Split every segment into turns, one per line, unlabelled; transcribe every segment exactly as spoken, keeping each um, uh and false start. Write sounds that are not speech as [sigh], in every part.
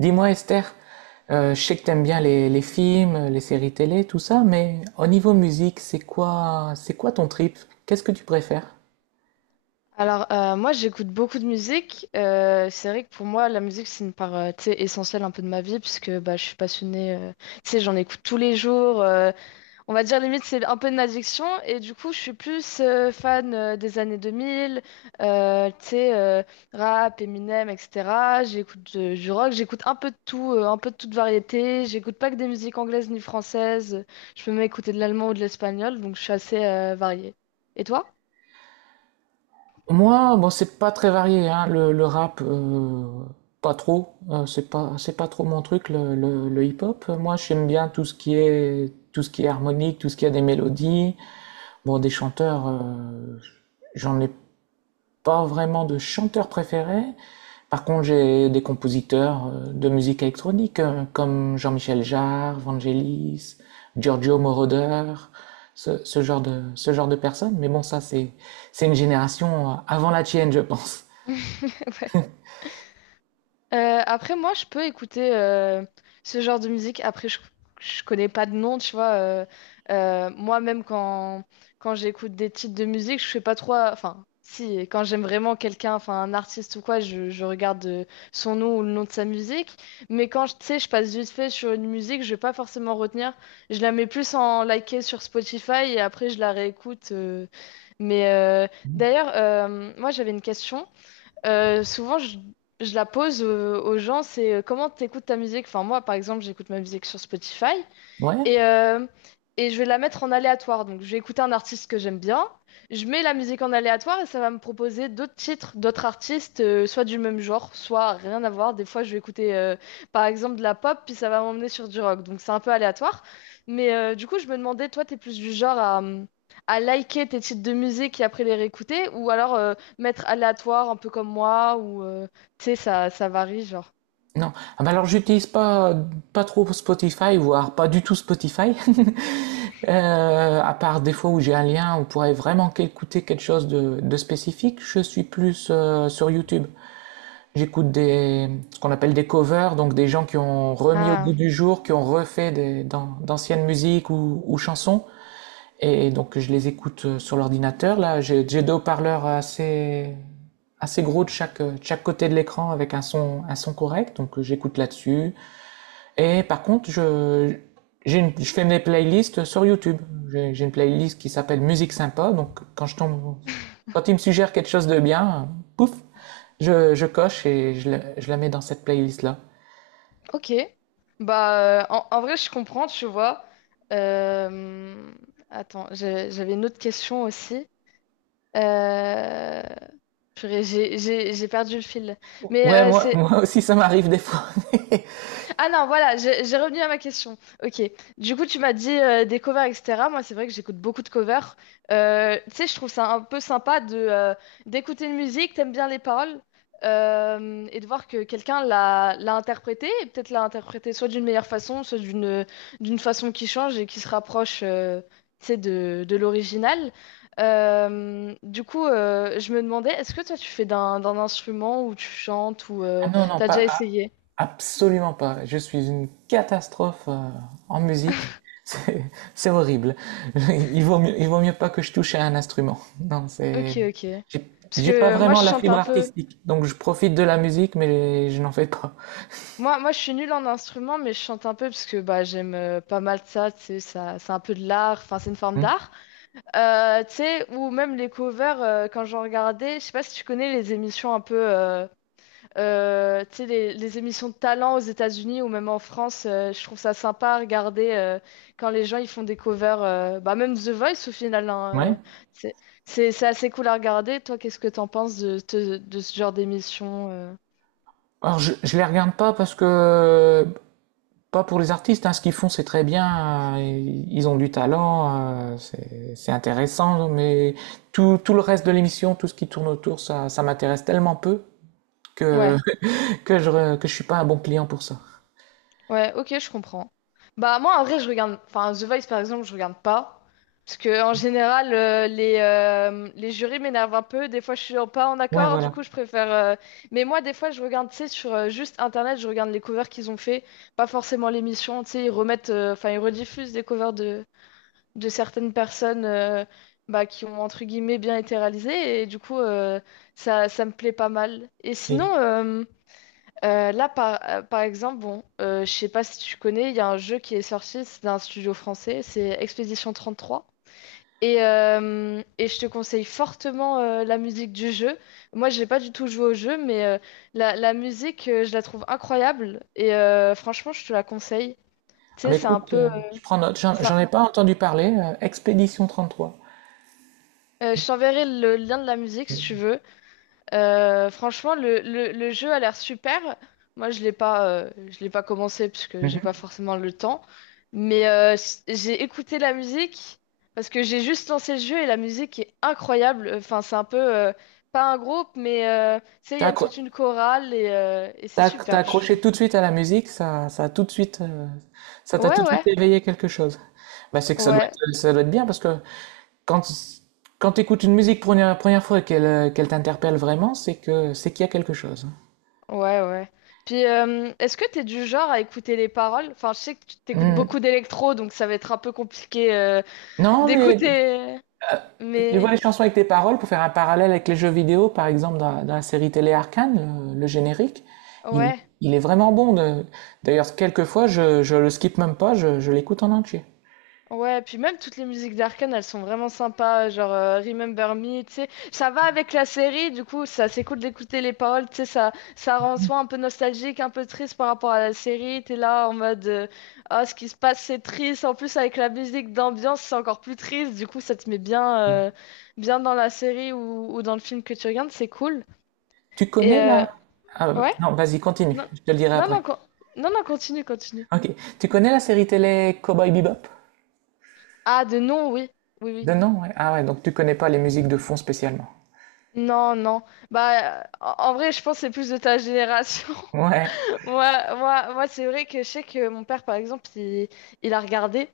Dis-moi Esther, euh, je sais que t'aimes bien les, les films, les séries télé, tout ça, mais au niveau musique, c'est quoi, c'est quoi ton trip? Qu'est-ce que tu préfères?
Alors, euh, moi, j'écoute beaucoup de musique. Euh, c'est vrai que pour moi, la musique, c'est une part euh, tu sais, essentielle un peu de ma vie, puisque bah, je suis passionnée. Euh, tu sais, j'en écoute tous les jours. Euh, on va dire, limite, c'est un peu une addiction. Et du coup, je suis plus euh, fan euh, des années deux mille, euh, tu sais, euh, rap, Eminem, et cetera. J'écoute euh, du rock, j'écoute un peu de tout, euh, un peu de toute variété. J'écoute pas que des musiques anglaises ni françaises. Je peux même écouter de l'allemand ou de l'espagnol, donc je suis assez euh, variée. Et toi?
Moi, bon, c'est pas très varié, hein, le, le rap, euh, pas trop, euh, c'est pas, c'est pas trop mon truc, le, le, le hip-hop. Moi, j'aime bien tout ce qui est, tout ce qui est harmonique, tout ce qui a des mélodies. Bon, des chanteurs, euh, j'en ai pas vraiment de chanteur préféré. Par contre, j'ai des compositeurs euh, de musique électronique euh, comme Jean-Michel Jarre, Vangelis, Giorgio Moroder, ce, ce genre de, ce genre de personnes. Mais bon, ça, c'est une génération euh, avant la tienne, je pense.
[laughs] Euh, après, moi, je peux écouter euh, ce genre de musique. Après, je, je connais pas de nom, tu vois. Euh, euh, moi-même, quand, quand j'écoute des titres de musique, je fais pas trop. Enfin, si, quand j'aime vraiment quelqu'un, enfin, un artiste ou quoi, je, je regarde euh, son nom ou le nom de sa musique. Mais quand, je- tu sais, je passe vite fait sur une musique, je vais pas forcément retenir. Je la mets plus en liker sur Spotify et après, je la réécoute. euh. Mais euh, d'ailleurs, euh, moi, j'avais une question. Euh, souvent, je, je la pose euh, aux gens, c'est euh, comment tu écoutes ta musique. Enfin, moi, par exemple, j'écoute ma musique sur Spotify.
Ouais.
Et, euh, et je vais la mettre en aléatoire. Donc, je vais écouter un artiste que j'aime bien. Je mets la musique en aléatoire et ça va me proposer d'autres titres, d'autres artistes, euh, soit du même genre, soit rien à voir. Des fois, je vais écouter, euh, par exemple, de la pop, puis ça va m'emmener sur du rock. Donc, c'est un peu aléatoire. Mais euh, du coup, je me demandais, toi, t'es plus du genre à, hum, à liker tes titres de musique et après les réécouter, ou alors euh, mettre aléatoire, un peu comme moi, ou, euh, tu sais, ça, ça varie, genre.
Non. Ah bah alors j'utilise pas pas trop Spotify, voire pas du tout Spotify. [laughs] Euh, à part des fois où j'ai un lien, où on pourrait vraiment écouter quelque chose de, de spécifique. Je suis plus euh, sur YouTube. J'écoute des Ce qu'on appelle des covers, donc des gens qui ont remis au goût
Ah.
du jour, qui ont refait des, d'an- d'anciennes musiques ou, ou chansons. Et donc je les écoute euh, sur l'ordinateur. Là, j'ai j'ai deux haut-parleurs assez assez gros de chaque, euh, de chaque côté de l'écran avec un son, un son correct, donc euh, j'écoute là-dessus. Et par contre, je, j'ai une- je fais mes playlists sur YouTube. J'ai j'ai une playlist qui s'appelle Musique sympa, donc quand je tombe, quand il me suggère quelque chose de bien, euh, pouf, je, je coche et je, je la mets dans cette playlist-là.
Ok. Bah, euh, en, en vrai, je comprends, tu vois. Euh, Attends, j'ai- j'avais une autre question aussi. Euh... Purée, j'ai j'ai- j'ai perdu le fil. Mais
Ouais,
euh,
moi,
c'est...
moi aussi, ça m'arrive des fois. [laughs]
Ah non, voilà, j'ai j'ai revenu à ma question. Ok. Du coup, tu m'as dit euh, des covers, et cetera. Moi, c'est vrai que j'écoute beaucoup de covers. Euh, tu sais, je trouve ça un peu sympa de euh, d'écouter une musique, t'aimes bien les paroles, euh, et de voir que quelqu'un l'a l'a interprétée, et peut-être l'a interprétée soit d'une meilleure façon, soit d'une d'une façon qui change et qui se rapproche, euh, tu sais, de, de l'original. Euh, du coup, euh, je me demandais, est-ce que toi, tu fais d'un d'un instrument ou tu chantes ou
Ah
euh,
non, non,
t'as déjà
pas, ah,
essayé?
absolument pas. Je suis une catastrophe euh, en musique. [laughs] C'est c'est horrible. [laughs] Il vaut mieux, il vaut mieux pas que je touche à un instrument. Non,
Ok,
c'est,
ok.
j'ai
Parce que
j'ai pas
euh, moi,
vraiment
je
la
chante
fibre
un peu.
artistique. Donc je profite de la musique, mais je n'en fais pas.
Moi, moi, je suis nulle en instrument, mais je chante un peu parce que bah, j'aime euh, pas mal ça. Tu sais, ça, c'est un peu de l'art. Enfin, c'est une forme
Hmm.
d'art. Euh, tu sais, ou même les covers, euh, quand j'en regardais, je sais pas si tu connais les émissions un peu. Euh, euh, tu sais, les, les émissions de talent aux États-Unis ou même en France. Euh, je trouve ça sympa à regarder euh, quand les gens ils font des covers. Euh, bah, même The Voice au final. Hein,
Ouais.
euh, c'est, c'est c'est assez cool à regarder. Toi, qu'est-ce que t'en penses de, de, de ce genre d'émission? euh?
Alors je, je les regarde pas parce que pas pour les artistes, hein, ce qu'ils font c'est très bien, euh, ils ont du talent, euh, c'est c'est intéressant, mais tout, tout le reste de l'émission, tout ce qui tourne autour, ça, ça m'intéresse tellement peu que,
Ouais,
[laughs] que je, re- que je suis pas un bon client pour ça.
ouais, ok, je comprends. Bah moi en vrai je regarde, enfin The Voice par exemple je regarde pas, parce que en général euh, les, euh, les jurys m'énervent un peu, des fois je suis pas en
Ouais,
accord, du
voilà.
coup je préfère... euh, Mais moi des fois je regarde, tu sais, sur euh, juste internet, je regarde les covers qu'ils ont fait, pas forcément l'émission, tu sais, ils remettent, euh, enfin ils rediffusent des covers de, de certaines personnes euh, bah, qui ont entre guillemets bien été réalisées, et du coup euh, ça, ça me plaît pas mal. Et sinon...
C'est...
euh, Euh, là, par, euh, par exemple, bon, euh, je sais pas si tu connais, il y a un jeu qui est sorti, c'est d'un studio français, c'est Expédition trois. Et, euh, et je te conseille fortement euh, la musique du jeu. Moi, j'ai pas du tout joué au jeu, mais euh, la, la musique, euh, je la trouve incroyable. Et euh, franchement, je te la conseille. Tu
Ah
sais,
mais
c'est un
écoute,
peu.
euh,
euh,
je prends note, j'en
c'est un-
j'en ai pas entendu parler, euh, Expédition trois.
euh, je t'enverrai le lien de la musique si tu veux. Euh, franchement, le, le- le jeu a l'air super. Moi, je l'ai pas, euh, je l'ai pas commencé parce que j'ai pas
Mhm.
forcément le temps. Mais euh, s- j'ai écouté la musique parce que j'ai juste lancé le jeu et la musique est incroyable. Enfin, c'est un peu euh, pas un groupe, mais euh, tu sais, il y
T'as
a
accro-
toute une chorale et, euh, et c'est
T'as t'as
super, je trouve.
accroché tout de suite à la musique, ça, ça a tout de suite, euh, ça t'a
Ouais,
tout de suite
ouais,
éveillé quelque chose. Bah, c'est que ça doit
ouais,
être, ça doit être bien parce que quand, quand t'écoutes une musique pour une première fois et qu'elle, euh, qu'elle t'interpelle vraiment, c'est que, c'est qu'il y a quelque chose.
ouais, ouais. Puis, euh, est-ce que t'es du genre à écouter les paroles? Enfin, je sais que tu t'écoutes
Hmm.
beaucoup d'électro, donc ça va être un peu compliqué euh,
Non, mais
d'écouter,
tu vois
mais...
les chansons avec tes paroles pour faire un parallèle avec les jeux vidéo, par exemple, dans, la dans la série télé Arcane, le, le générique, il, est-
Ouais,
il est vraiment bon. De- D'ailleurs, quelquefois, je, je le skip même pas, je, je l'écoute en entier.
ouais, puis même toutes les musiques d'Arkane, elles sont vraiment sympas, genre euh, Remember Me, tu sais, ça va avec la série, du coup, ça c'est cool d'écouter les paroles, tu sais, ça, ça rend soi un peu nostalgique, un peu triste par rapport à la série, t'es là en mode, euh, ah, ce qui se passe c'est triste, en plus avec la musique d'ambiance c'est encore plus triste, du coup ça te met bien, euh, bien dans la série ou, ou dans le film que tu regardes, c'est cool.
Tu
Et
connais
euh,
la... Ah,
ouais,
non, vas-y, continue,
non,
je te le dirai
non, non,
après.
con- non, non, continue, continue.
Ok. Tu connais la série télé Cowboy Bebop?
Ah, de non, oui, oui, oui.
De nom, ouais. Ah ouais, donc tu connais pas les musiques de fond spécialement.
Non, non. Bah, en en vrai, je pense que c'est plus de ta génération. [laughs]
Ouais.
Moi, moi, moi c'est vrai que je sais que mon père, par exemple, il, il a regardé.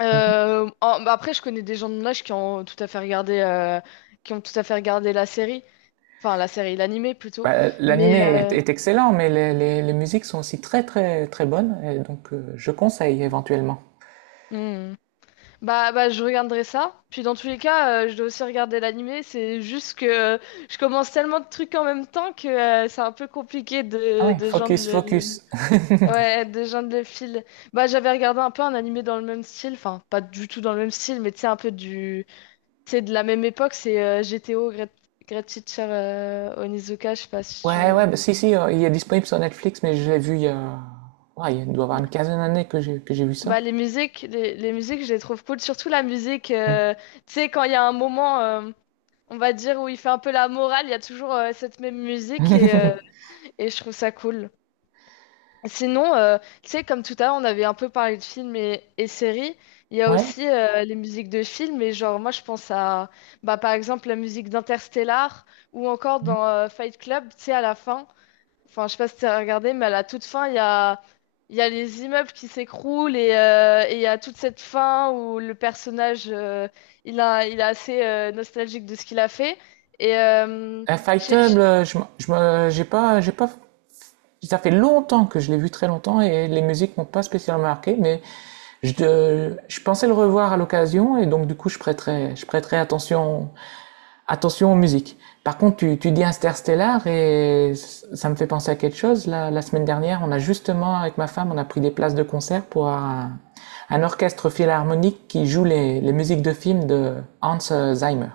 Euh, en- bah après, je connais des gens de mon âge qui ont tout à fait regardé, euh, qui ont tout à fait regardé la série. Enfin, la série, l'animé plutôt.
Bah, l'animé
Mais
est,
euh,
est excellent, mais les, les- les musiques sont aussi très très très bonnes, et donc euh, je conseille éventuellement.
hmm. Bah, bah, je regarderai ça. Puis dans tous les cas, euh, je dois aussi regarder l'animé. C'est juste que euh, je commence tellement de trucs en même temps que euh, c'est un peu compliqué
Ah
de,
ouais,
de joindre
Focus,
le...
Focus. [laughs]
Ouais, des gens de fil. Bah, j'avais regardé un peu un animé dans le même style, enfin, pas du tout dans le même style, mais tu sais, un peu du. Tu sais, de la même époque, c'est euh, G T O, Great, Great Teacher euh, Onizuka, je sais pas si
Ouais, ouais,
tu.
bah, si, si, euh, il est disponible sur Netflix, mais je l'ai vu il y a... Ouais, il doit y avoir une
Yeah.
quinzaine d'années que j'ai que j'ai vu ça.
Bah, les musiques, les, les musiques, je les trouve cool, surtout la musique, euh, tu sais, quand il y a un moment, euh, on va dire, où il fait un peu la morale, il y a toujours euh, cette même musique et, euh, et je trouve ça cool. Sinon, euh, tu sais, comme tout à l'heure, on avait un peu parlé de films et, et séries. Il y a
Ouais.
aussi euh, les musiques de films. Et genre, moi, je pense à, bah, par exemple, la musique d'Interstellar ou encore dans euh, Fight Club, tu sais, à la fin. Enfin, je sais pas si tu as regardé, mais à la toute fin, il y a, il y a les immeubles qui s'écroulent et euh, et il y a toute cette fin où le personnage, euh, il a, il est assez euh, nostalgique de ce qu'il a fait. Et euh,
Euh,
je sais...
Fightable, euh, je, m- je me, j'ai pas, j'ai pas Ça fait longtemps que je l'ai vu, très longtemps, et les musiques m'ont pas spécialement marqué, mais je, euh, je pensais le revoir à l'occasion, et donc du coup, je prêterai, je prêterai attention, attention aux musiques. Par contre, tu, tu dis Interstellar, et ça me fait penser à quelque chose. La, la semaine dernière, on a justement, avec ma femme, on a pris des places de concert pour un, un orchestre philharmonique qui joue les, les musiques de films de Hans Zimmer.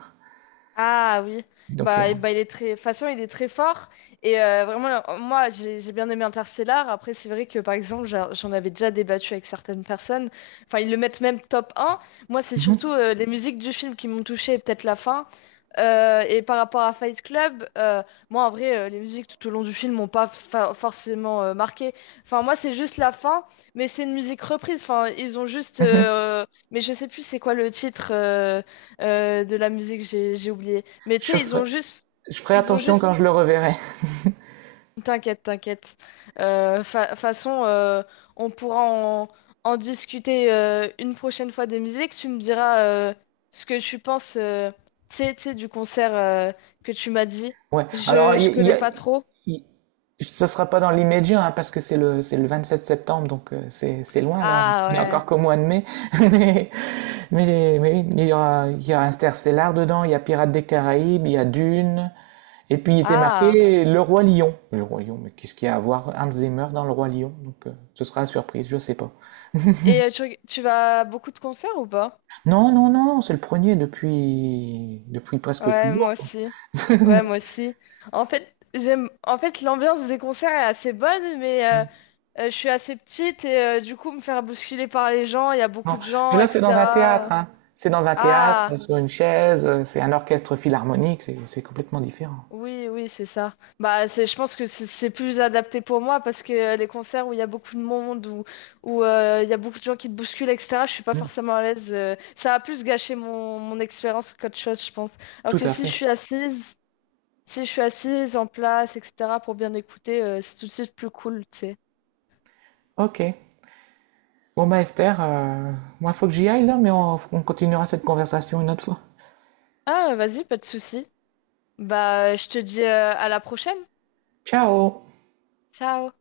Ah oui,
Donc, euh,
bah, et- bah il est très, de toute façon il est très fort et euh, vraiment là, moi j'ai j'ai bien aimé Interstellar. Après c'est vrai que par exemple j'a- j'en avais déjà débattu avec certaines personnes. Enfin ils le mettent même top un. Moi c'est surtout euh, les musiques du film qui m'ont touché et peut-être la fin. Euh, et par rapport à Fight Club, euh, moi en vrai euh, les musiques tout au long du film m'ont pas fa- forcément euh, marqué. Enfin moi c'est juste la fin, mais c'est une musique reprise. Enfin ils ont juste,
[laughs]
euh, mais je sais plus c'est quoi le titre. Euh, euh, de la musique, j'ai j'ai oublié. Mais tu
je,
sais, ils
ferai,
ont juste,
je ferai
ils ont
attention quand
juste,
je le reverrai.
t'inquiète, t'inquiète. Euh, fa- façon, euh, on pourra en, en discuter euh, une prochaine fois des musiques. Tu me diras euh, ce que tu penses, euh, tu sais, tu sais, du concert euh, que tu m'as dit.
Ouais. Alors,
Je, je
il y
connais
a,
pas trop.
il- Ce sera pas dans l'immédiat, hein, parce que c'est le, c'est le vingt-sept septembre, donc euh, c'est, c'est loin, là.
Ah
Il n'y a
ouais.
encore qu'au mois de mai. [laughs] Mais, mais, mais oui, il y aura, il y a Interstellar dedans, il y a Pirates des Caraïbes, il y a Dune. Et puis, il était
Ah.
marqué Le Roi Lion. Le Roi Lion, mais qu'est-ce qu'il y a à voir Hans Zimmer dans Le Roi Lion? Donc, euh, ce sera une surprise, je sais pas.
Et euh, tu, reg- tu vas à beaucoup de concerts ou pas?
Non, non, non, c'est le premier depuis, depuis presque
Ouais,
toujours,
moi
quoi.
aussi.
[laughs]
Ouais, moi aussi. En fait, j'aime. En fait, l'ambiance des concerts est assez bonne, mais euh, Euh, je suis assez petite et euh, du coup, me faire bousculer par les gens, il y a beaucoup
Non,
de
mais
gens,
là, c'est dans un théâtre,
et cetera.
hein. C'est dans un théâtre, euh,
Ah,
sur une chaise, euh, c'est un orchestre philharmonique, c'est c'est complètement différent.
oui, oui, c'est ça. Bah, c'est, je pense que c'est c'est plus adapté pour moi parce que euh, les concerts où il y a beaucoup de monde, où, où euh, il y a beaucoup de gens qui te bousculent, et cetera, je suis pas
Mm.
forcément à l'aise. Euh, ça a plus gâché mon, mon expérience qu'autre chose, je pense. Alors
Tout
que
à
si je
fait.
suis assise, si je suis assise en place, et cetera, pour bien écouter, euh, c'est tout de suite plus cool, tu sais.
Ok. Bon, bah, Esther, euh, moi, faut que j'y aille là, mais on, on continuera cette conversation une autre fois.
Ah, vas-y, pas de souci. Bah, je te dis euh, à la prochaine.
Ciao!
Ciao.